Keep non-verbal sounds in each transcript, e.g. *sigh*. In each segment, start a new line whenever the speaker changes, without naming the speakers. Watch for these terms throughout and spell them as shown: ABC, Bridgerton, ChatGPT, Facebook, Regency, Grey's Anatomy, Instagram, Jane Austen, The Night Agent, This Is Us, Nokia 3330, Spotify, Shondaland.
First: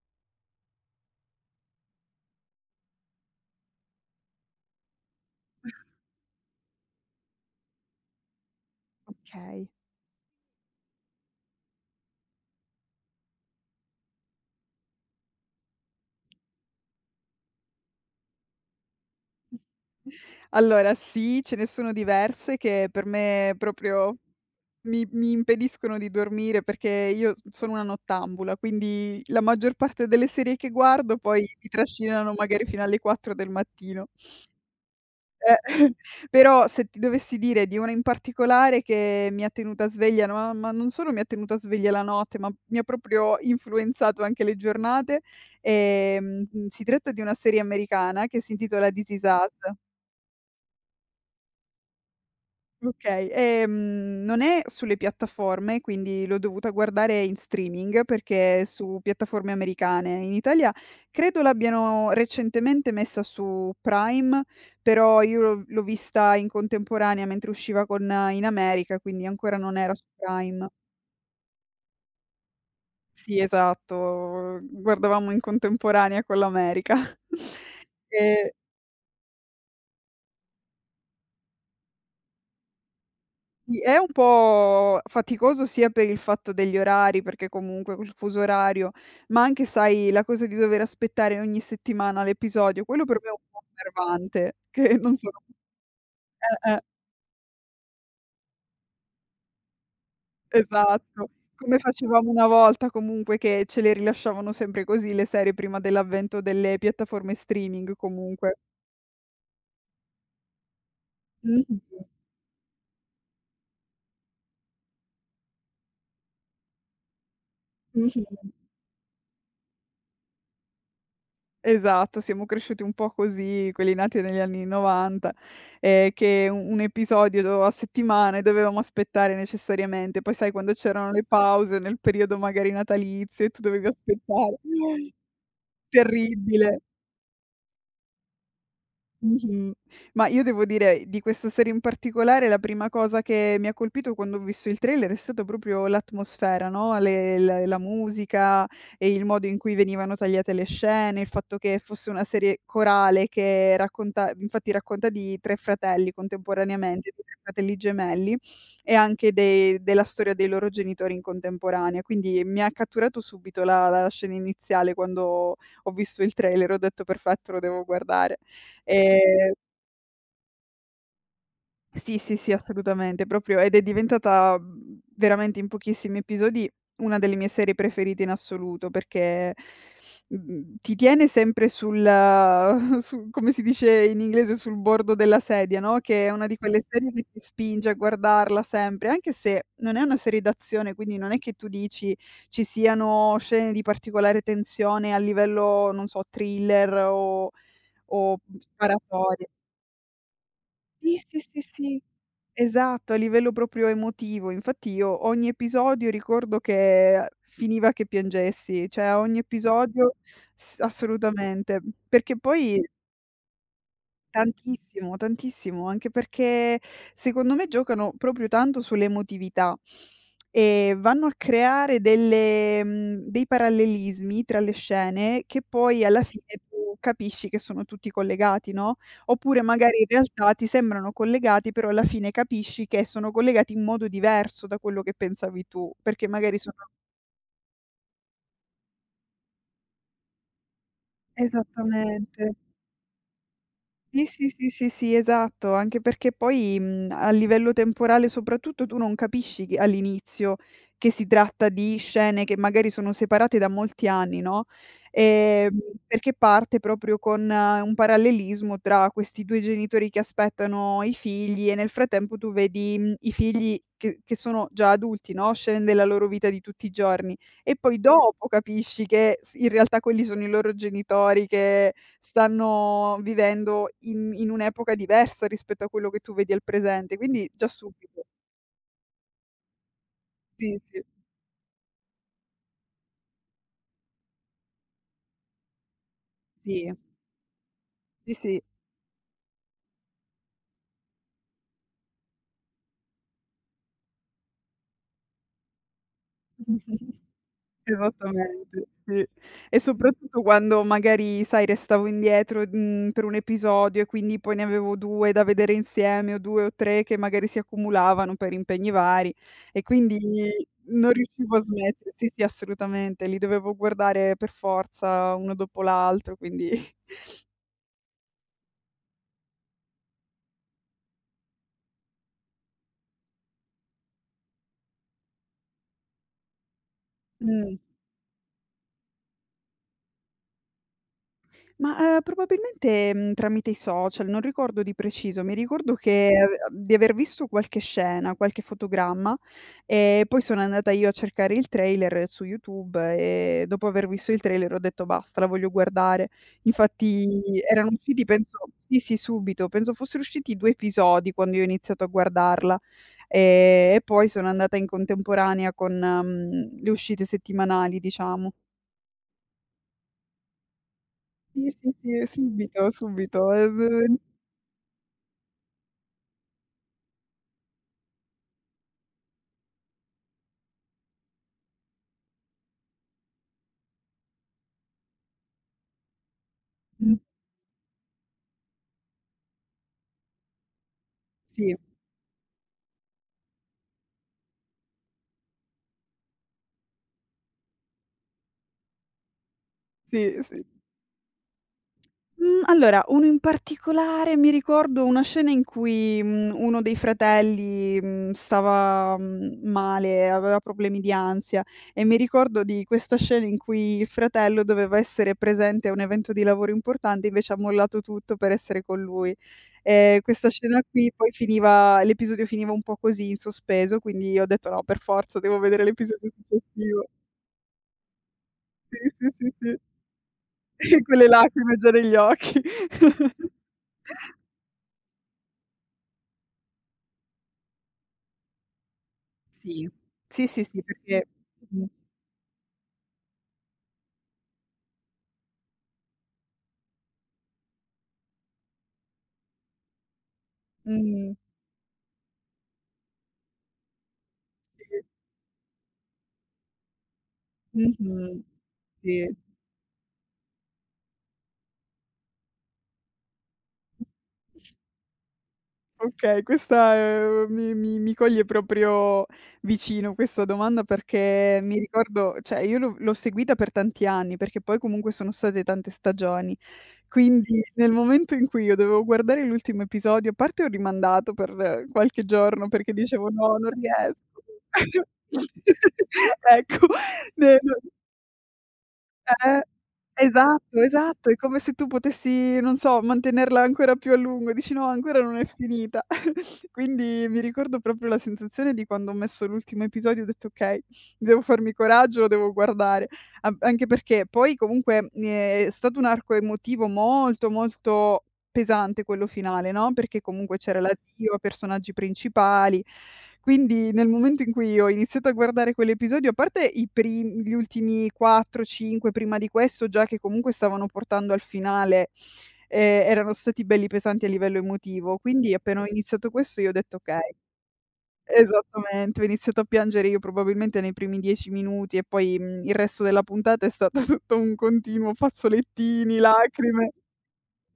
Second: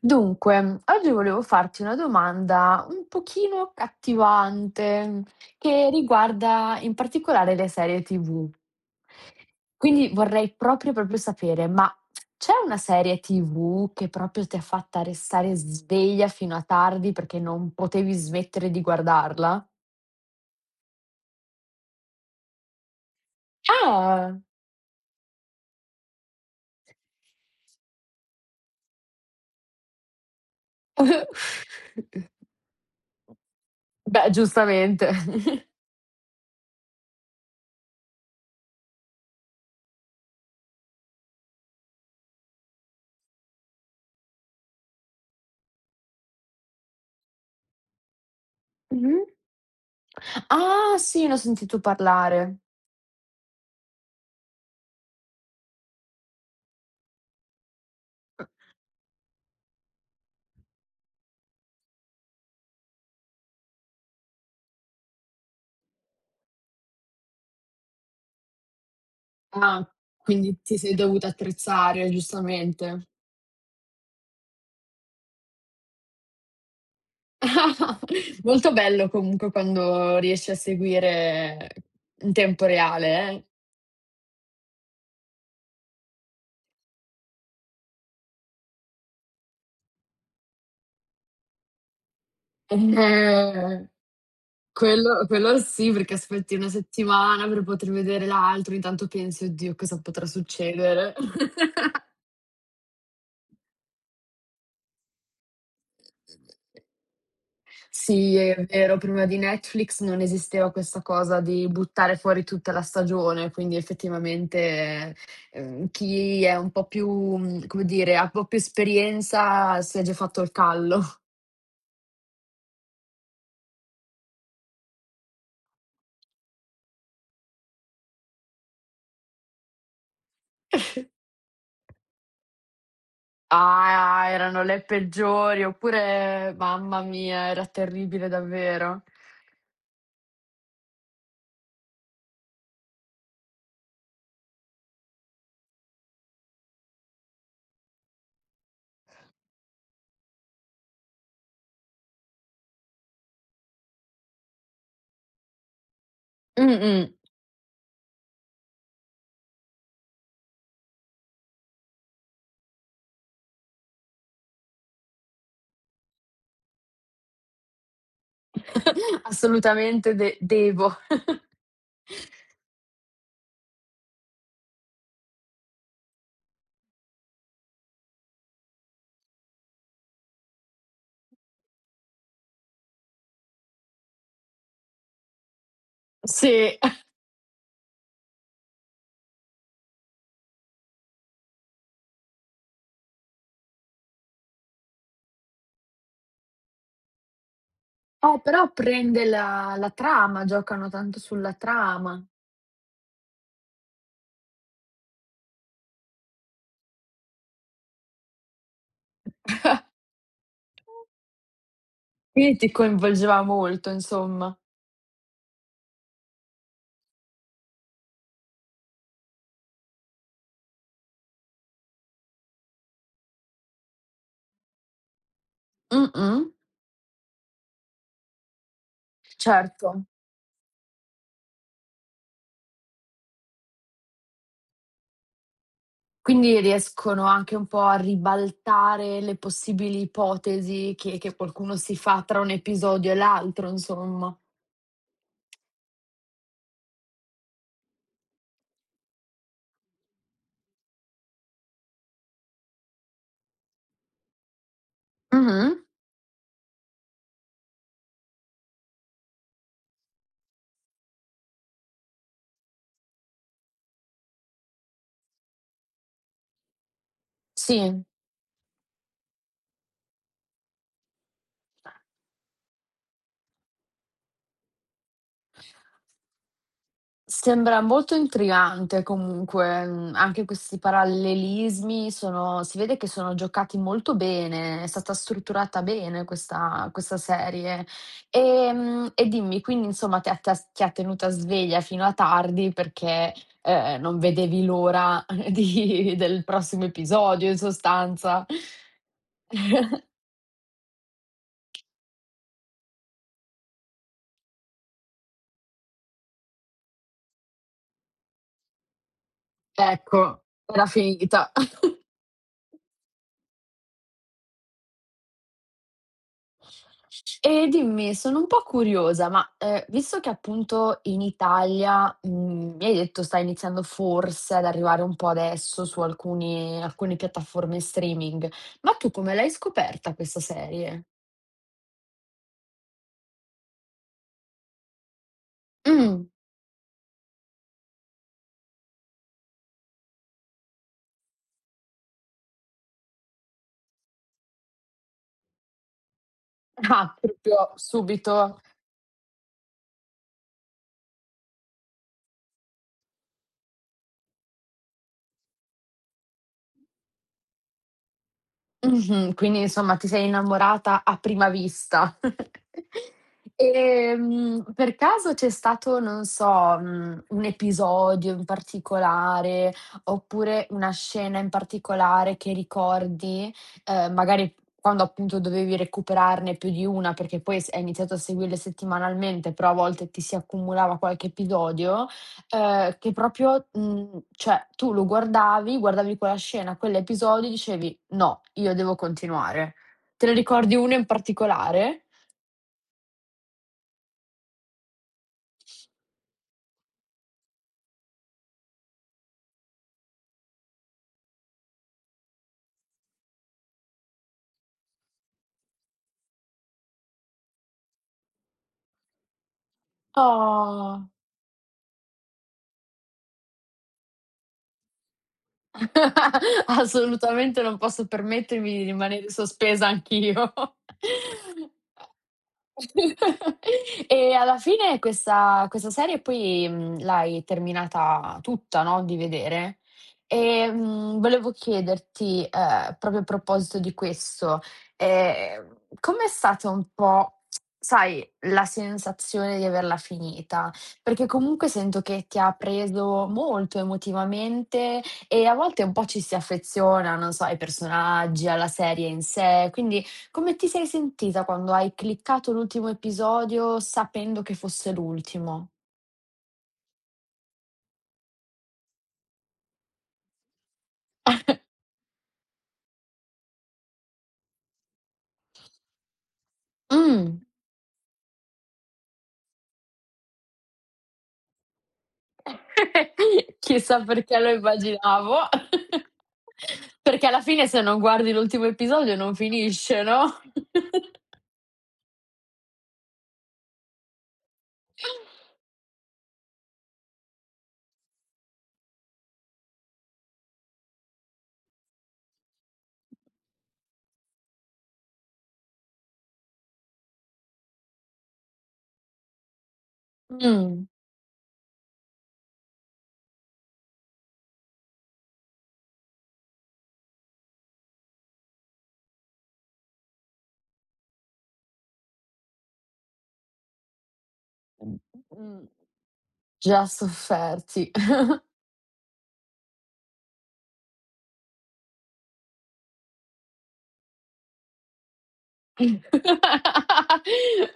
Dunque, oggi volevo farti una domanda un pochino accattivante, che riguarda in particolare le serie TV.
Okay.
Quindi vorrei proprio sapere, ma c'è una serie TV che proprio ti ha fatta restare sveglia fino a tardi perché non potevi smettere di guardarla?
Allora sì, ce ne sono diverse che per me proprio
Ah!
mi impediscono di dormire perché io s sono una nottambula, quindi la maggior parte delle serie che guardo poi mi
*laughs*
trascinano magari fino alle 4 del mattino.
Beh, giustamente.
Eh,
*laughs*
*laughs* Però se ti dovessi dire di una in particolare che mi ha tenuta sveglia, no, ma non solo mi ha tenuta sveglia la notte, ma mi ha proprio influenzato anche le giornate, si tratta di una serie americana che si intitola This Is
Mh-mh.
Us.
Ah sì, ne ho sentito parlare.
Okay, non è sulle piattaforme, quindi l'ho dovuta guardare in streaming perché su piattaforme americane. In Italia credo l'abbiano recentemente messa su Prime, però io l'ho vista in contemporanea mentre usciva con in America, quindi ancora non
Ah,
era su
quindi
Prime.
ti sei dovuta attrezzare, giustamente.
Sì, esatto, guardavamo in contemporanea con l'America. *laughs*
*laughs*
E
Molto bello comunque quando riesci a seguire in tempo reale, eh.
Sì, è un po' faticoso sia per il fatto degli orari, perché comunque col fuso orario, ma anche sai la cosa di dover aspettare ogni settimana l'episodio, quello per me è un po'
Eh,
nervante, *laughs* che non
quello
sono
quello sì, perché aspetti una
eh, eh,
settimana per poter vedere l'altro, intanto pensi: "Oddio, cosa potrà succedere?"
esatto. Come
*laughs*
facevamo una volta comunque, che ce le rilasciavano sempre così le serie prima dell'avvento delle piattaforme streaming
Sì,
comunque.
è vero, prima di Netflix non esisteva questa cosa di
Mh-mh,
buttare fuori tutta la stagione, quindi effettivamente, chi è un po' più, come dire, ha
mh-mh.
un po' più esperienza si è già fatto il callo. *laughs*
Esatto, siamo cresciuti un po' così, quelli nati negli anni '90, che u un episodio do a settimana dovevamo aspettare necessariamente. Poi sai, quando c'erano le pause nel periodo magari natalizio e tu dovevi
Ah,
aspettare.
erano le peggiori, oppure
Terribile.
mamma mia, era terribile davvero.
Mh-mh. Ma io devo dire, di questa serie in particolare, la prima cosa che mi ha colpito quando ho visto il trailer è stato proprio l'atmosfera, no, le l la musica e il modo in cui venivano tagliate le scene, il fatto che fosse una serie corale che racconta di 3 fratelli
Mh-mh.
contemporaneamente, di 3 fratelli gemelli e anche de della storia dei loro genitori in contemporanea. Quindi mi ha catturato subito la scena iniziale quando ho visto il trailer, ho detto: "Perfetto, lo devo guardare".
*laughs*
Ehm,
Assolutamente de devo. *laughs*
sì, sì, sì, assolutamente, proprio, ed è diventata, veramente in pochissimi episodi una delle mie serie preferite in assoluto, perché, ti tiene sempre sul *laughs* su, come si dice in inglese, sul bordo della sedia, no, che è una di
Sì.
quelle serie che ti spinge a guardarla sempre, anche se non è una serie d'azione, quindi non è che tu dici ci siano scene di particolare tensione a livello, non so, thriller o
Però prende
sparatorie.
la trama, giocano
Sì,
tanto
sì,
sulla
sì, sì.
trama.
Esatto, a livello proprio emotivo. Infatti io ogni episodio ricordo che finiva che piangessi, cioè a ogni episodio s assolutamente. Perché
Quindi ti
poi
coinvolgeva molto insomma.
tantissimo, tantissimo, anche perché secondo me giocano proprio tanto sull'emotività e vanno a creare delle dei parallelismi tra le scene, che poi alla
Mh-mh,
fine tu capisci che sono tutti collegati, no, oppure magari
certo.
in realtà ti sembrano collegati, però alla fine capisci che sono collegati in modo diverso da quello che pensavi tu, perché magari
Quindi
sono
riescono anche un po' a ribaltare le possibili ipotesi che qualcuno si fa tra
esattamente.
un episodio e l'altro
Sì,
insomma.
sì, sì, sì, sì, esatto, anche perché poi, a livello temporale soprattutto tu non capisci che all'inizio che si tratta di scene che magari sono separate da molti anni, no,
Mh-mh,
ehm, perché parte proprio con un parallelismo tra questi 2 genitori che aspettano i figli e nel frattempo tu vedi, i figli che sono già adulti, no, scene della loro vita di tutti i giorni, e poi
sì.
dopo capisci che s in realtà quelli sono i loro genitori che stanno vivendo in un'epoca diversa rispetto a quello che tu vedi al presente, quindi già
Sembra molto
subito.
intrigante comunque, anche
Sì,
questi
sì.
parallelismi sono si vede che sono giocati molto bene, è stata strutturata bene questa
Sì,
questa serie.
sì, sì.
E dimmi, quindi insomma ti ha tes ti ha tenuta sveglia fino a tardi perché, non vedevi l'ora *laughs* di del prossimo
*laughs*
episodio in sostanza.
Esattamente, sì. E soprattutto quando magari, sai, restavo indietro, per un episodio e quindi poi ne avevo 2 da vedere insieme, o 2 o 3 che magari si accumulavano per impegni vari, e quindi
Ecco, era
non
finita.
riuscivo a smettere. Sì, sì, assolutamente, li dovevo guardare per forza uno dopo l'altro, quindi *laughs*
E dimmi, sono un po' curiosa, ma, visto che appunto in Italia, mi hai detto sta iniziando forse ad arrivare un po' adesso su alcuni alcune
mh.
piattaforme streaming, ma tu come l'hai scoperta questa serie?
Ma, probabilmente, tramite i social, non ricordo di preciso. Mi ricordo
Mh.
che aver visto qualche scena, qualche fotogramma, e poi sono andata io a cercare il trailer su YouTube, e dopo aver visto il trailer ho detto: "Basta, la voglio guardare".
*laughs* Ah,
Infatti
proprio
erano usciti,
subito.
penso, sì, sì, subito, penso fossero usciti 2 episodi quando io ho iniziato a guardarla, e poi sono andata in contemporanea con, le uscite settimanali, diciamo.
Mh-mh. Quindi insomma ti sei innamorata a prima
Sì, sì,
vista.
sì, subito,
*laughs*
subito.
Per caso c'è stato, non so, un episodio in particolare, oppure una scena in particolare che ricordi, magari quando appunto dovevi recuperarne più di una,
Mh,
perché poi s hai iniziato a seguirle settimanalmente, però a volte ti si accumulava qualche
sì,
episodio. Che proprio, cioè tu lo guardavi, guardavi quella scena, quell'episodio e dicevi: "No, io devo continuare." Te ne
sì, sì.
ricordi uno in particolare?
Mhmm, allora, uno in particolare, mi ricordo una scena in cui, uno dei fratelli, stava, male, aveva problemi di ansia, e mi ricordo di questa scena in cui il fratello doveva essere presente a un evento di lavoro importante, invece ha mollato tutto per essere con lui. Questa scena
Oh.
qui poi finiva l'episodio finiva un po' così in sospeso, quindi ho detto: "No, per forza devo vedere
*laughs*
l'episodio successivo."
Assolutamente non posso permettermi di
Sì, sì,
rimanere
sì, sì.
sospesa anch'io.
*laughs* Quelle lacrime già negli occhi. *laughs*
*laughs* E alla fine questa serie poi, l'hai terminata tutta, no, di vedere?
Sì. Sì, sì,
E,
sì, perché
volevo
mh,
chiederti, proprio a proposito di questo, com'è stata un po', sai, la sensazione di averla finita? Perché
mh,
comunque sento che ti ha preso molto emotivamente
sì,
e a volte un po' ci si affeziona, non so, ai
mh-mh,
personaggi, alla serie
sì.
in sé, quindi come ti sei sentita quando hai cliccato l'ultimo episodio sapendo che fosse l'ultimo?
Okay, questa, mi coglie proprio vicino, questa domanda, perché mi ricordo, cioè, io l'ho seguita per tanti anni, perché poi comunque sono state tante stagioni.
Mh.
Quindi nel momento in cui io dovevo guardare l'ultimo episodio, a parte, ho rimandato per qualche giorno perché dicevo: "No,
*laughs*
non
Chissà perché
riesco".
lo immaginavo. *laughs*
*laughs* Ecco,
Perché alla
ne
fine
no,
se non guardi l'ultimo episodio non
eh,
finisce, no?
esatto, esatto,
*laughs*
è come se tu potessi, non so, mantenerla ancora più a lungo, dici: "No, ancora non è finita." *laughs* Quindi mi ricordo proprio la sensazione di quando ho messo l'ultimo episodio, ho detto: "Okay, devo farmi coraggio, lo devo guardare." A Anche perché poi comunque, è stato un arco emotivo molto, molto pesante, quello finale, no, perché comunque c'era
Mh.
l'addio a personaggi principali. Quindi nel momento in cui ho iniziato a guardare quell'episodio, a parte i prim gli ultimi 4, 5 prima di questo, già che comunque stavano portando al finale, erano stati belli pesanti a livello emotivo. Quindi
Mh.
appena ho iniziato questo io ho
Già
detto: "Okay",
sofferti.
esattamente, ho iniziato a piangere io probabilmente nei primi 10 minuti e poi, il resto della puntata è stato *laughs* tutto un continuo
*laughs*
fazzolettini, lacrime.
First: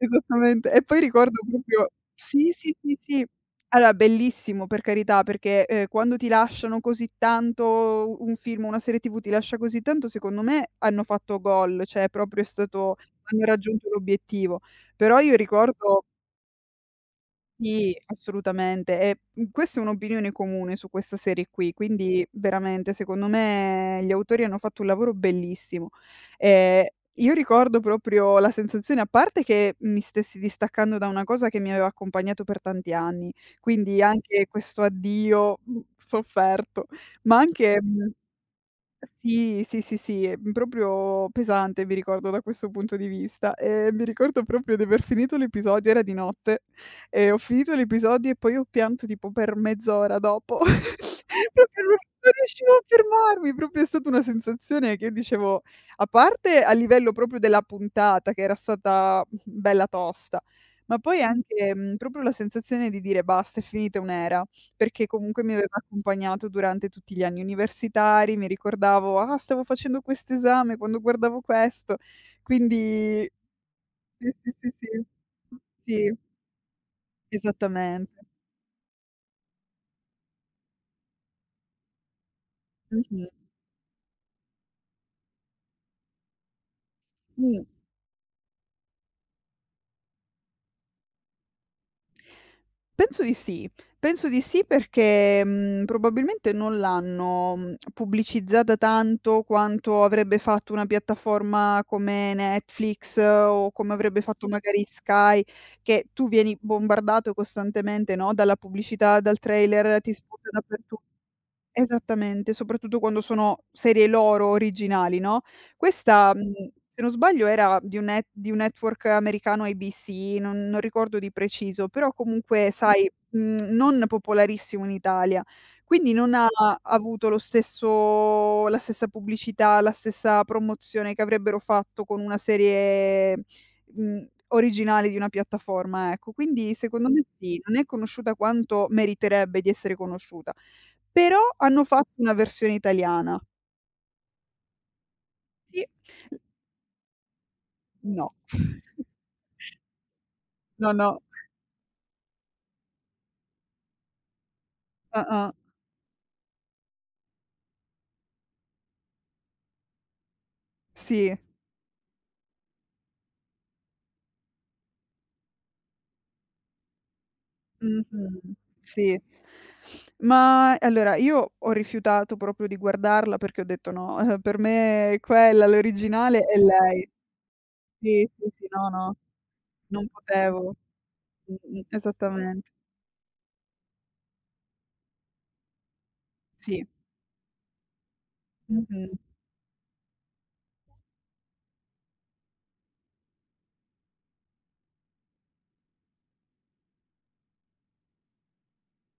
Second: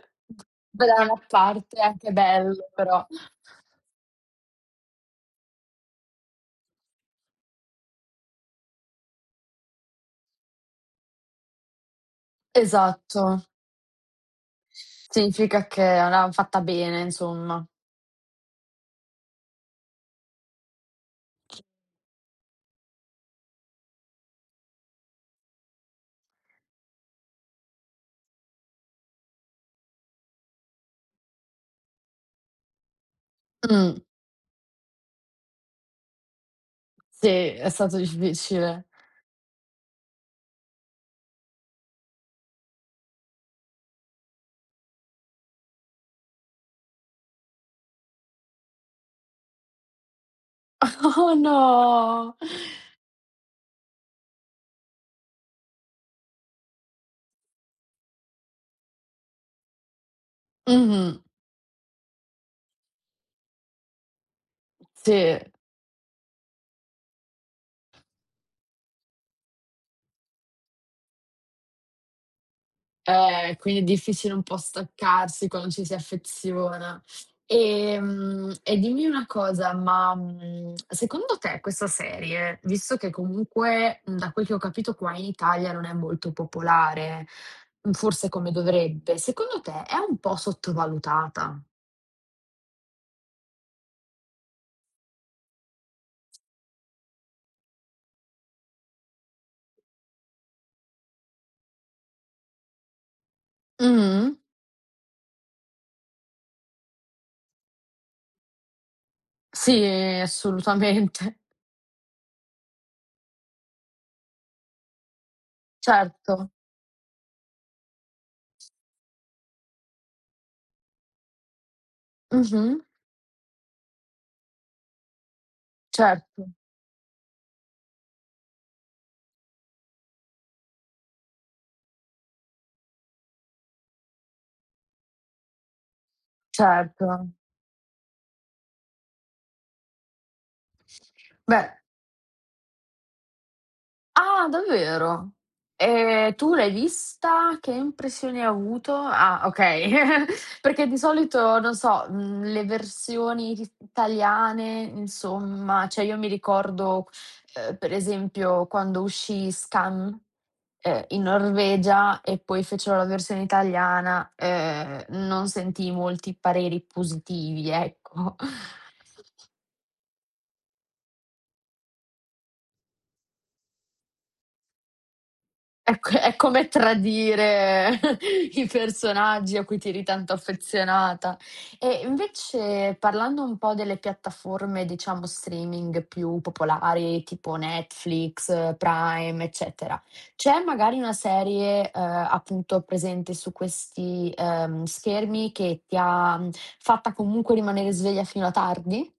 Esattamente. E
Beh,
poi
da una
ricordo
parte è
proprio
anche
sì,
bello
sì, sì,
però.
sì. Allora, bellissimo, per carità, perché, quando ti lasciano così tanto un film, una serie TV ti lascia così tanto, secondo me hanno fatto gol, cioè proprio è stato
Esatto.
hanno raggiunto l'obiettivo. Però io
Significa che
ricordo
l'han fatta bene insomma.
sì, assolutamente. E, questa è un'opinione comune su questa serie qui, quindi veramente secondo me gli autori hanno fatto un lavoro bellissimo. Ehm, io ricordo proprio la sensazione, a parte, che mi stessi distaccando da una cosa che mi aveva accompagnato per tanti anni, quindi
Mh.
anche questo addio, sofferto,
Sì,
ma
è
anche
stato
mhmm
difficile.
sì, sì, sì, sì, è, proprio pesante, mi ricordo, da questo punto di vista. Mi ricordo proprio di aver finito l'episodio, era di notte, e ho finito l'episodio e poi ho pianto tipo per mezz'ora dopo.
*laughs*
*laughs*
Oh
Proprio non, non
no!
riuscivo a fermarmi, proprio è stata una sensazione che io dicevo, a parte a livello proprio della puntata che era stata, bella tosta, ma
Mh-mh,
poi anche, proprio la sensazione di dire: "Basta, è finita un'era", perché
sì,
comunque mi aveva accompagnato durante tutti gli anni universitari, mi ricordavo: "Ah, stavo facendo quest'esame quando guardavo questo". Quindi
quindi è
sì,
difficile un
sì,
po'
sì, sì.
staccarsi quando ci si
Sì,
affeziona.
esattamente.
E dimmi una cosa, ma, secondo te questa serie, visto che
Mh-mh.
comunque, da quel che ho capito qua in Italia non è molto popolare,
Mh.
forse come dovrebbe, secondo te è un po' sottovalutata?
Penso di sì. Penso di sì perché, probabilmente non l'hanno, pubblicizzata tanto quanto avrebbe fatto una piattaforma come Netflix, o come avrebbe
Mh-mh.
fatto magari Sky, che tu vieni bombardato costantemente, no, dalla pubblicità, dal
Sì,
trailer, ti spunta dappertu
assolutamente.
esattamente, soprattutto quando sono serie loro originali, no, questa,
Certo.
se non sbaglio era di un network americano, ABC, non ricordo di preciso, però comunque
Mh-mh,
sai, non popolarissimo in Italia, quindi non
certo.
ha avuto lo stesso, la stessa pubblicità, la stessa promozione che avrebbero fatto con una serie, mhmm, originale di una piattaforma, ecco. Quindi secondo me
Certo.
sì, non è conosciuta quanto meriterebbe di essere conosciuta. Però
Beh
hanno fatto una versione italiana.
ah, davvero?
Sì.
E tu l'hai vista? Che
No.
impressioni hai avuto? Ah, okay. *laughs* Perché
No,
di
no.
solito, non so, le versioni ri italiane,
Ah-ah.
insomma, cioè io mi ricordo, per esempio quando uscì Skam, in
Sì.
Norvegia e poi fecero la versione italiana, non sentii molti pareri positivi, ecco.
Mh-mh. Sì. Ma allora io ho rifiutato proprio di guardarla perché ho detto: "No, *laughs* per me quella,
È
l'originale, è
come
lei."
tradire
Sì, sì,
*laughs*
sì,
i
no, no,
personaggi a cui ti eri
non
tanto
potevo.
affezionata.
Mh-mh,
E
esattamente.
invece parlando un po' delle piattaforme, diciamo, streaming più
Sì.
popolari, tipo Netflix,
Mh-mh.
Prime, eccetera, c'è magari una serie, appunto presente su questi, schermi che ti ha, fatta comunque rimanere sveglia fino a tardi?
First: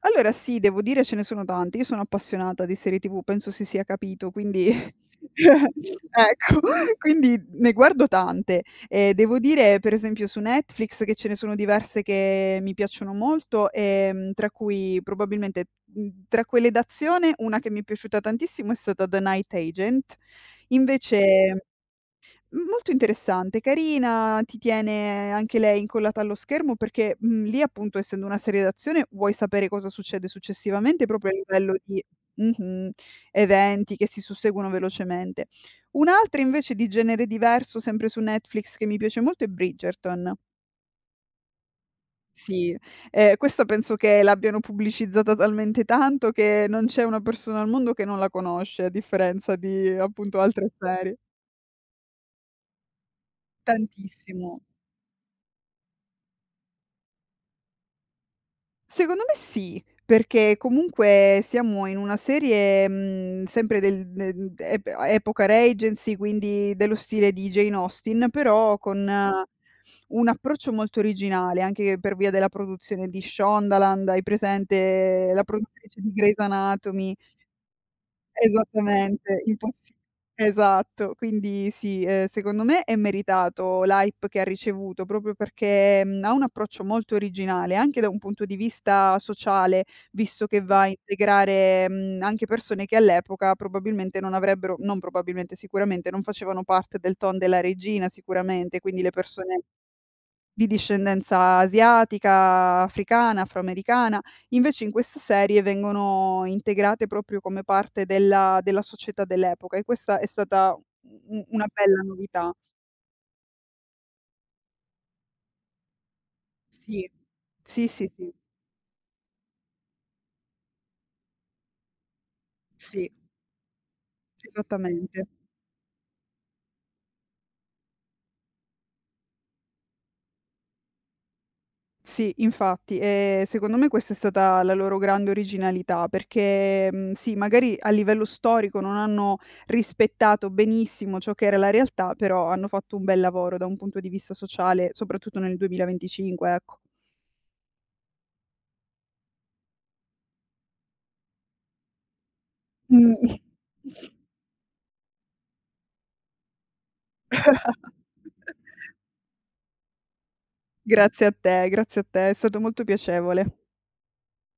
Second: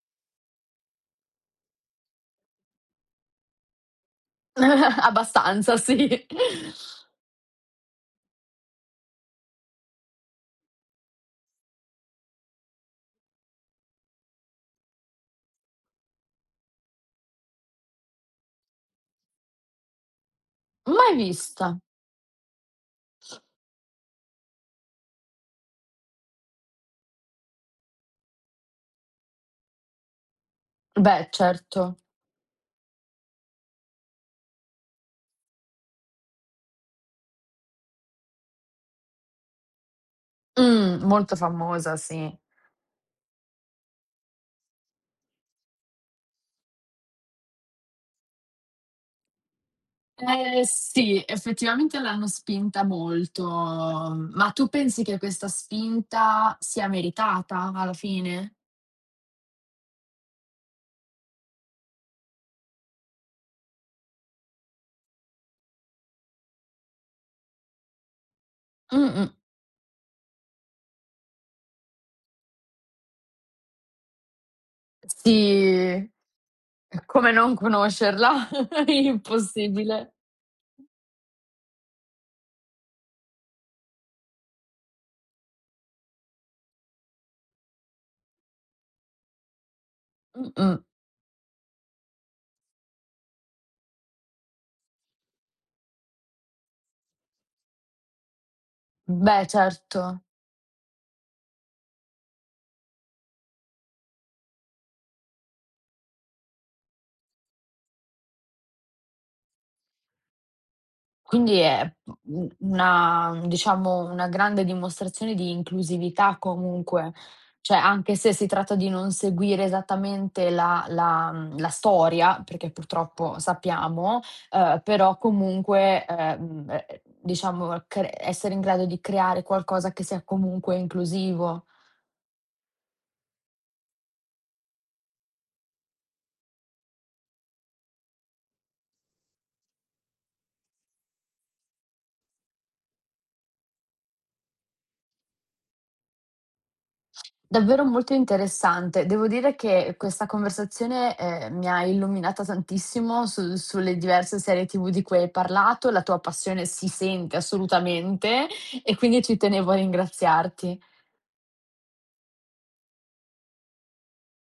Allora sì, devo dire ce ne sono tanti. Io sono appassionata di serie TV, penso si sia capito,
*laughs*
quindi *laughs*
Abbastanza, sì.
ecco, *laughs* quindi ne guardo tante. Devo dire per esempio su Netflix che ce ne sono diverse che mi piacciono molto, tra cui probabilmente, tra quelle d'azione una che mi è piaciuta tantissimo è stata The Night Agent.
Mai
Invece
vista.
M molto interessante, carina, ti tiene anche lei incollata allo schermo perché, lì appunto, essendo una serie d'azione, vuoi sapere cosa succede successivamente
Beh,
proprio a livello
certo.
di mh-mh, eventi che si susseguono velocemente. Un'altra invece di genere diverso, sempre su Netflix, che mi piace molto è Bridgerton.
Molto famosa, sì.
Sì, questa penso che l'abbiano pubblicizzata talmente tanto che non c'è una persona al mondo che non la conosce, a differenza di appunto
Eh
altre serie.
sì, effettivamente l'hanno spinta molto, ma
Tantissimo.
tu pensi che questa spinta sia meritata alla fine?
Secondo me sì, perché comunque siamo in una serie, sempre del de ep epoca Regency, quindi dello stile di Jane Austen, però con
Mh-mh.
un approccio molto originale, anche per via della produzione di Shondaland. Hai presente la produttrice
Sì.
di Grey's Anatomy?
Come non conoscerla? *laughs*
Esattamente, impossi
Impossibile.
esatto. Quindi sì, secondo me è meritato l'hype che ha ricevuto, proprio perché, ha un approccio molto originale, anche da un punto di vista sociale, visto che va
Mh-mh.
a integrare, anche persone che all'epoca probabilmente, sicuramente, non facevano parte del ton della regina, sicuramente, quindi le
Beh,
persone
certo.
di discendenza asiatica, africana, afroamericana. Invece in questa serie vengono integrate proprio come parte della società dell'epoca, e questa è stata u
Quindi
una
è
bella
u
novità.
una diciamo, una grande dimostrazione di inclusività
Sì.
comunque, cioè
Sì, sì,
anche
sì.
se si tratta di non seguire esattamente la la storia, perché
Sì,
purtroppo sappiamo, però
esattamente.
comunque, diciamo cre essere in grado di creare qualcosa che sia comunque inclusivo.
Sì, infatti, secondo me questa è stata la loro grande originalità, perché, sì, magari a livello storico non hanno rispettato benissimo ciò che era la realtà, però hanno fatto un bel lavoro da un punto di vista sociale, soprattutto nel 2025, ecco.
Davvero molto interessante. Devo dire che questa conversazione, mi ha illuminata tantissimo
Mh.
su sulle diverse serie TV di cui hai parlato, la tua passione si sente
*laughs*
assolutamente e quindi ci tenevo a ringraziarti.
Grazie a te, è stato molto piacevole.